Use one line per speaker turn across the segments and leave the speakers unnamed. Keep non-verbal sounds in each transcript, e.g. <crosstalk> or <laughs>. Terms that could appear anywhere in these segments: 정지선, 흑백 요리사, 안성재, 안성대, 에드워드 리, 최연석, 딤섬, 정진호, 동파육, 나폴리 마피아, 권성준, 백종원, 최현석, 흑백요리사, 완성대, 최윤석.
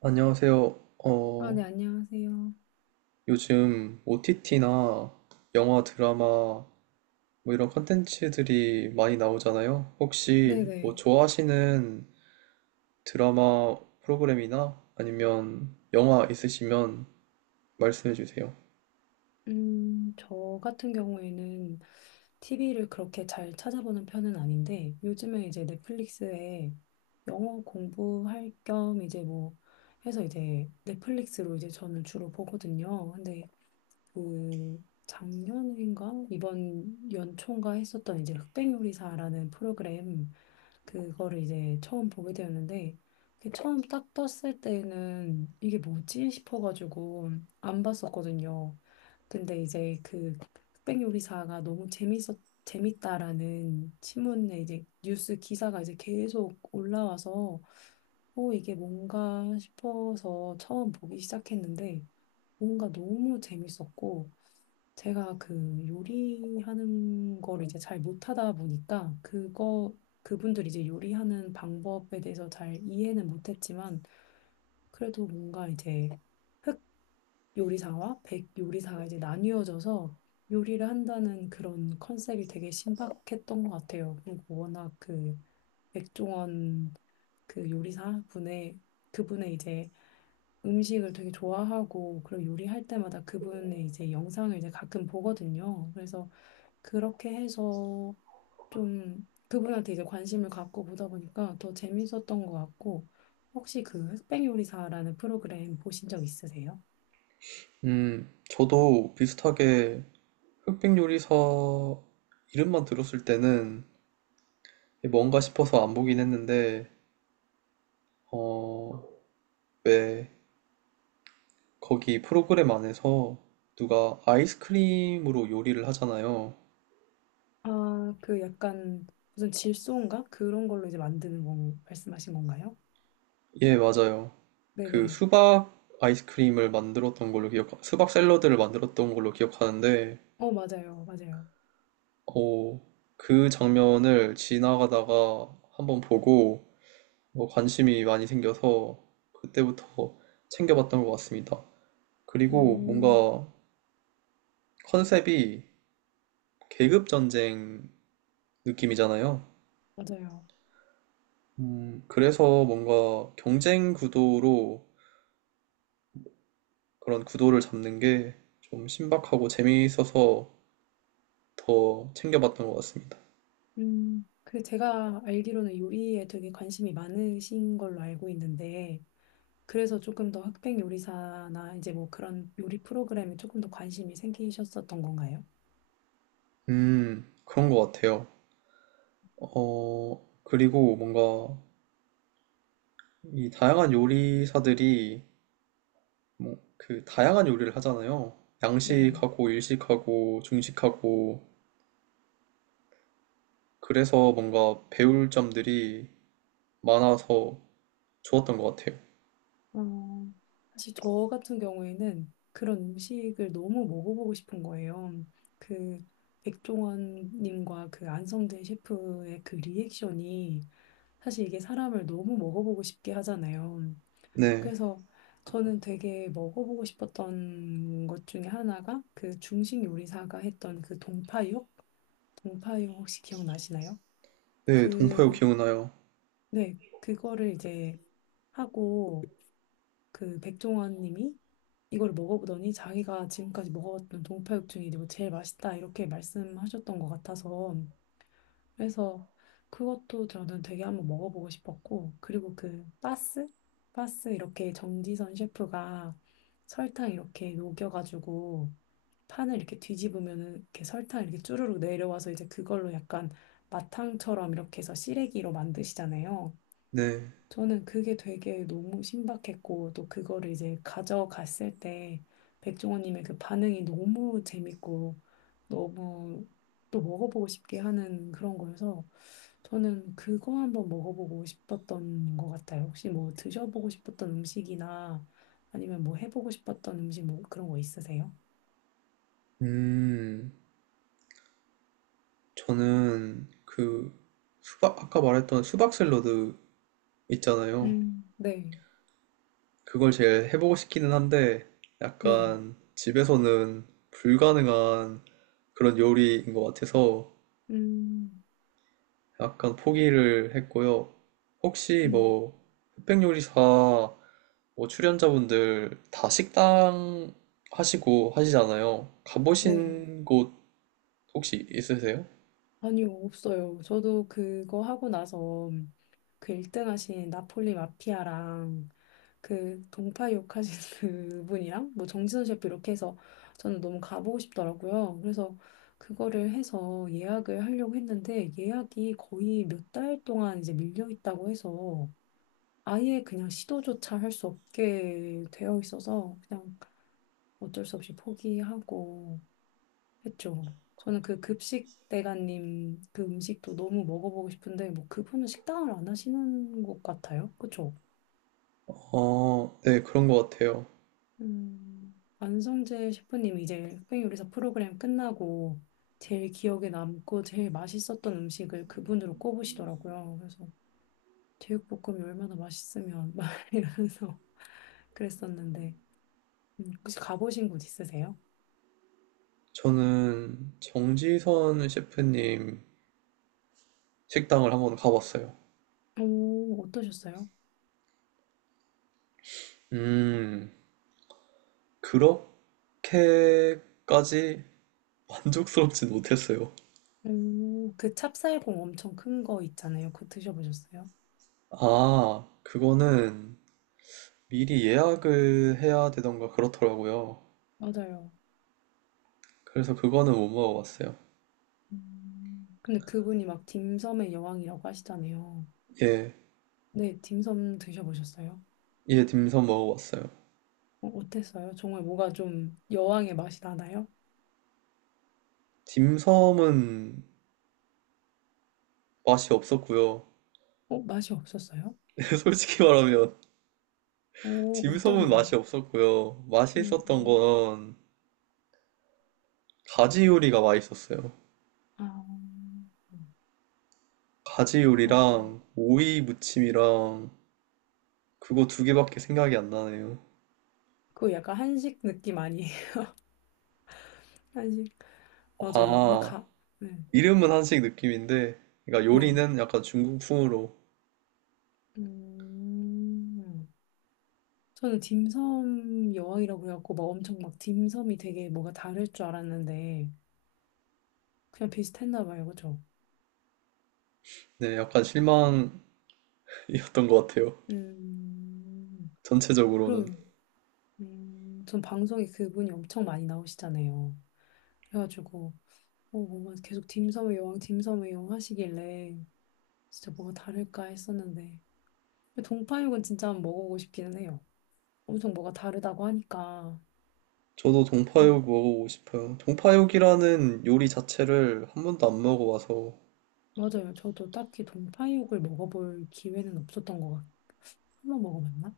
안녕하세요.
아,
어,
네, 안녕하세요.
요즘 OTT나 영화, 드라마 뭐 이런 컨텐츠들이 많이 나오잖아요. 혹시 뭐
네네.
좋아하시는 드라마 프로그램이나 아니면 영화 있으시면 말씀해 주세요.
저 같은 경우에는 TV를 그렇게 잘 찾아보는 편은 아닌데, 요즘에 이제 넷플릭스에 영어 공부할 겸 이제 뭐 해서 이제 넷플릭스로 이제 저는 주로 보거든요. 근데 그 작년인가? 이번 연초인가 했었던 이제 흑백요리사라는 프로그램 그거를 이제 처음 보게 되었는데 그 처음 딱 떴을 때는 이게 뭐지 싶어가지고 안 봤었거든요. 근데 이제 그 흑백요리사가 너무 재밌었 재밌다라는 신문에 이제 뉴스 기사가 이제 계속 올라와서 어 이게 뭔가 싶어서 처음 보기 시작했는데 뭔가 너무 재밌었고 제가 그 요리하는 걸 이제 잘 못하다 보니까 그거 그분들 이제 요리하는 방법에 대해서 잘 이해는 못했지만 그래도 뭔가 이제 흑 요리사와 백 요리사가 이제 나뉘어져서 요리를 한다는 그런 컨셉이 되게 신박했던 것 같아요. 그리고 워낙 그 백종원 그 요리사 분의 그분의 이제 음식을 되게 좋아하고 그리고 요리할 때마다 그분의 이제 영상을 이제 가끔 보거든요. 그래서 그렇게 해서 좀 그분한테 이제 관심을 갖고 보다 보니까 더 재밌었던 것 같고 혹시 그 흑백 요리사라는 프로그램 보신 적 있으세요?
저도 비슷하게 흑백 요리사 이름만 들었을 때는 뭔가 싶어서 안 보긴 했는데, 어, 왜 거기 프로그램 안에서 누가 아이스크림으로 요리를 하잖아요.
아, 그 약간 무슨 질소인가? 그런 걸로 이제 만드는 건 말씀하신 건가요?
예, 맞아요. 그
네네.
수박 아이스크림을 만들었던 걸로 기억, 수박 샐러드를 만들었던 걸로 기억하는데,
어, 맞아요. 맞아요.
어, 그 장면을 지나가다가 한번 보고 뭐 관심이 많이 생겨서 그때부터 챙겨봤던 것 같습니다.
오
그리고 뭔가 컨셉이 계급 전쟁 느낌이잖아요.
맞아요.
그래서 뭔가 경쟁 구도로 그런 구도를 잡는 게 좀 신박하고 재미있어서 더 챙겨봤던 것 같습니다.
그 제가 알기로는 요리에 되게 관심이 많으신 걸로 알고 있는데, 그래서 조금 더 흑백 요리사나 이제 뭐 그런 요리 프로그램에 조금 더 관심이 생기셨었던 건가요?
그런 것 같아요. 그리고 뭔가 이 다양한 요리사들이 뭐 그 다양한 요리를 하잖아요.
네.
양식하고 일식하고 중식하고 그래서 뭔가 배울 점들이 많아서 좋았던 것 같아요.
어, 사실 저 같은 경우에는 그런 음식을 너무 먹어보고 싶은 거예요. 그 백종원님과 그 안성대 셰프의 그 리액션이 사실 이게 사람을 너무 먹어보고 싶게 하잖아요.
네,
그래서 저는 되게 먹어보고 싶었던 것 중에 하나가 그 중식 요리사가 했던 그 동파육? 동파육 혹시 기억나시나요?
네, 동파요
그,
기억나요.
네, 그거를 이제 하고 그 백종원 님이 이걸 먹어보더니 자기가 지금까지 먹어봤던 동파육 중에 이거 제일 맛있다 이렇게 말씀하셨던 것 같아서 그래서 그것도 저는 되게 한번 먹어보고 싶었고, 그리고 그 바스? 바스 이렇게 정지선 셰프가 설탕 이렇게 녹여가지고 판을 이렇게 뒤집으면은 이렇게 설탕 이렇게 쭈르륵 내려와서 이제 그걸로 약간 마탕처럼 이렇게 해서 시래기로 만드시잖아요.
네,
저는 그게 되게 너무 신박했고, 또 그거를 이제 가져갔을 때, 백종원님의 그 반응이 너무 재밌고, 너무 또 먹어보고 싶게 하는 그런 거여서, 저는 그거 한번 먹어보고 싶었던 것 같아요. 혹시 뭐 드셔보고 싶었던 음식이나 아니면 뭐 해보고 싶었던 음식 뭐 그런 거 있으세요?
음, 저는 그 수박 아까 말했던 수박 샐러드 있잖아요.
네,
그걸 제일 해보고 싶기는 한데
네,
약간 집에서는 불가능한 그런 요리인 것 같아서
음,
약간 포기를 했고요. 혹시
음,
뭐 흑백 요리사 뭐 출연자분들 다 식당 하시고 하시잖아요.
네.
가보신 곳 혹시 있으세요?
아니요, 없어요. 저도 그거 하고 나서 그 1등 하신 나폴리 마피아랑 그 동파 욕하신 <laughs> 그분이랑 뭐 정진호 셰프 이렇게 해서 저는 너무 가보고 싶더라고요. 그래서 그거를 해서 예약을 하려고 했는데 예약이 거의 몇 달 동안 이제 밀려 있다고 해서 아예 그냥 시도조차 할 수 없게 되어 있어서 그냥 어쩔 수 없이 포기하고 했죠. 저는 그 급식 대가님 그 음식도 너무 먹어보고 싶은데 뭐 그분은 식당을 안 하시는 것 같아요. 그쵸?
아 네, 그런 것 같아요.
안성재 셰프님 이제 흑백 요리사 프로그램 끝나고 제일 기억에 남고 제일 맛있었던 음식을 그분으로 꼽으시더라고요. 그래서 제육볶음이 얼마나 맛있으면 <laughs> 막 이러면서 그랬었는데 혹시 가보신 곳 있으세요?
저는 정지선 셰프님 식당을 한번 가봤어요.
오, 어떠셨어요?
음, 그렇게까지 만족스럽진 못했어요.
오, 그 찹쌀공 엄청 큰 거 있잖아요. 그거 드셔보셨어요?
아, 그거는 미리 예약을 해야 되던가 그렇더라고요.
맞아요.
그래서 그거는 못 먹어봤어요.
음. 근데 그분이 막 딤섬의 여왕이라고 하시잖아요.
예,
네, 딤섬 드셔보셨어요?
예, 딤섬 먹어봤어요.
어, 어땠어요? 정말 뭐가 좀 여왕의 맛이 나나요?
딤섬은 맛이 없었고요.
어, 맛이 없었어요?
<laughs> 솔직히 말하면
어, 어떤
딤섬은 맛이
부분?
없었고요.
음,
맛있었던 건 가지 요리가 맛있었어요.
아, 음.
가지
아,
요리랑 오이 무침이랑 그거 두 개밖에 생각이 안 나네요.
그거 약간 한식 느낌 아니에요? <laughs> 한식. 맞아요. 근데
아,
네,
이름은 한식 느낌인데, 그러니까
네.
요리는 약간 중국풍으로,
음, 저는 딤섬 여왕이라고 해갖고 막 엄청 막 딤섬이 되게 뭐가 다를 줄 알았는데 그냥 비슷했나 봐요. 그쵸?
네, 약간 실망이었던 것 같아요.
음,
전체적으로는.
그러게요. 전 방송에 그분이 엄청 많이 나오시잖아요. 그래가지고, 어, 뭔가 계속 딤섬의 여왕, 딤섬의 여왕 하시길래, 진짜 뭐가 다를까 했었는데. 근데 동파육은 진짜 한번 먹어보고 싶기는 해요. 엄청 뭐가 다르다고 하니까.
저도
음,
동파육 먹어보고 싶어요. 동파육이라는 요리 자체를 한 번도 안 먹어봐서,
맞아요. 저도 딱히 동파육을 먹어볼 기회는 없었던 것 같아요. 한번 먹어봤나?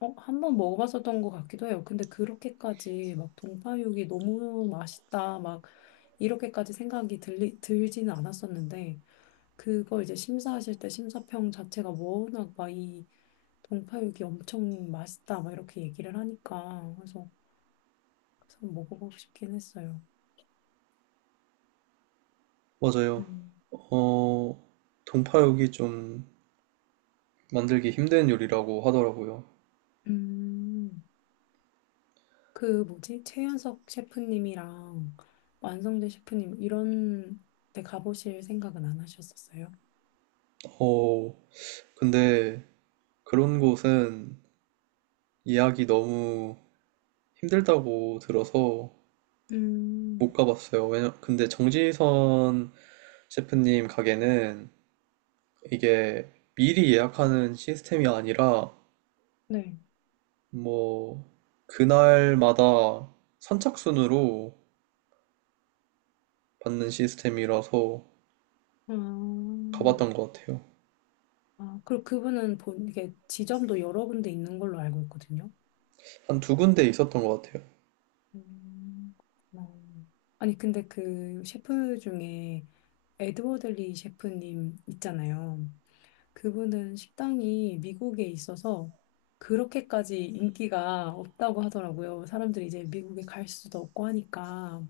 어, 한번 먹어봤었던 것 같기도 해요. 근데 그렇게까지 막 동파육이 너무 맛있다, 막 이렇게까지 생각이 들지는 않았었는데 그걸 이제 심사하실 때 심사평 자체가 뭐 워낙 막이 동파육이 엄청 맛있다 막 이렇게 얘기를 하니까 그래서 한번 먹어보고 싶긴 했어요.
맞아요.
음.
어, 동파육이 좀 만들기 힘든 요리라고 하더라고요.
음. 그 뭐지? 최현석 셰프님이랑 완성대 셰프님 이런 데 가보실 생각은 안 하셨었어요?
어, 근데 그런 곳은 예약이 너무 힘들다고 들어서 못
음.
가봤어요. 왜냐, 근데 정지선 셰프님 가게는 이게 미리 예약하는 시스템이 아니라
네.
뭐 그날마다 선착순으로 받는 시스템이라서
아,
가봤던 것 같아요.
아, 그리고 그분은 본 이게 지점도 여러 군데 있는 걸로 알고 있거든요.
한 두 군데 있었던 것 같아요.
음, 그렇구나. 아니, 근데 그 셰프 중에 에드워드 리 셰프님 있잖아요. 그분은 식당이 미국에 있어서 그렇게까지 인기가 없다고 하더라고요. 사람들이 이제 미국에 갈 수도 없고 하니까.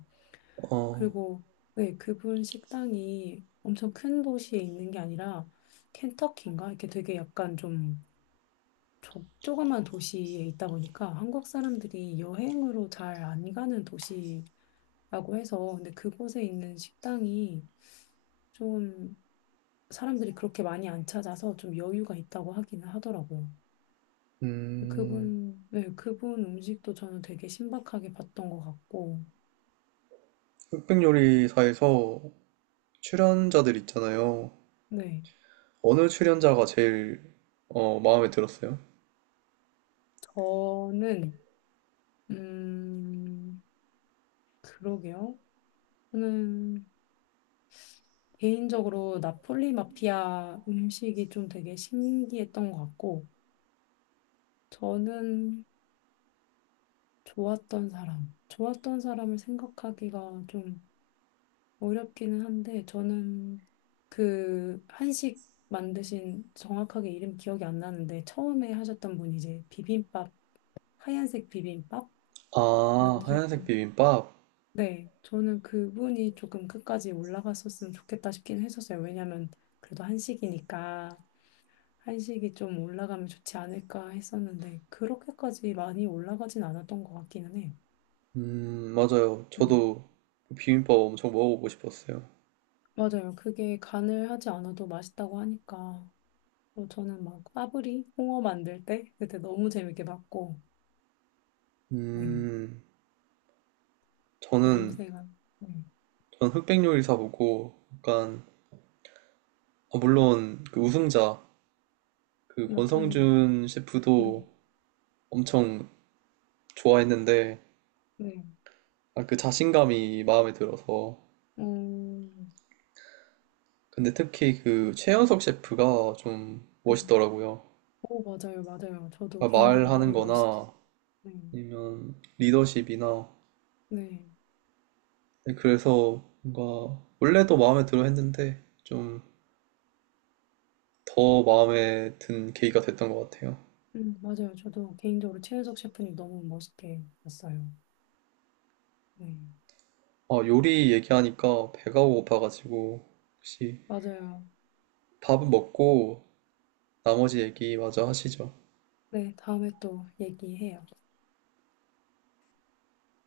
어,
그리고 네, 그분 식당이 엄청 큰 도시에 있는 게 아니라 켄터키인가? 이렇게 되게 약간 좀 조그만 도시에 있다 보니까 한국 사람들이 여행으로 잘 안 가는 도시 라고 해서 근데 그곳에 있는 식당이 좀 사람들이 그렇게 많이 안 찾아서 좀 여유가 있다고 하기는 하더라고요.
음,
그분, 네, 그분 음식도 저는 되게 신박하게 봤던 것 같고,
흑백요리사에서 출연자들 있잖아요.
네.
어느 출연자가 제일 마음에 들었어요?
저는, 음, 그러게요. 저는 개인적으로 나폴리 마피아 음식이 좀 되게 신기했던 것 같고, 저는 좋았던 사람, 좋았던 사람을 생각하기가 좀 어렵기는 한데 저는 그 한식 만드신 정확하게 이름 기억이 안 나는데 처음에 하셨던 분이 이제 비빔밥 하얀색 비빔밥
아, 하얀색
만드셨던
비빔밥?
네 저는 그분이 조금 끝까지 올라갔었으면 좋겠다 싶긴 했었어요 왜냐면 그래도 한식이니까 한식이 좀 올라가면 좋지 않을까 했었는데 그렇게까지 많이 올라가진 않았던 것 같기는 해요
맞아요.
음
저도 그 비빔밥 엄청 먹어보고 싶었어요.
맞아요 그게 간을 하지 않아도 맛있다고 하니까 뭐 저는 막 파브리 홍어 만들 때 그때 너무 재밌게 봤고 네
음, 저는,
냄새가 네
저는 흑백 요리사 보고, 약간, 아, 물론, 그 우승자, 그
나폴리
권성준
맛네네
셰프도 엄청 좋아했는데, 아, 그 자신감이 마음에 들어서.
음,
근데 특히 그 최연석 셰프가 좀
네.
멋있더라고요.
오 맞아요 맞아요 저도
그러니까
개인적으로
말하는
너무 멋있었어요
거나,
네
아니면 리더십이나,
네.
네, 그래서 뭔가 원래도 마음에 들어 했는데 좀 더 마음에 든 계기가 됐던 것 같아요.
맞아요 저도 개인적으로 최윤석 셰프님 너무 멋있게 봤어요 네
아, 요리 얘기하니까 배가 고파가지고 혹시
맞아요
밥은 먹고 나머지 얘기 마저 하시죠.
네 다음에 또 얘기해요.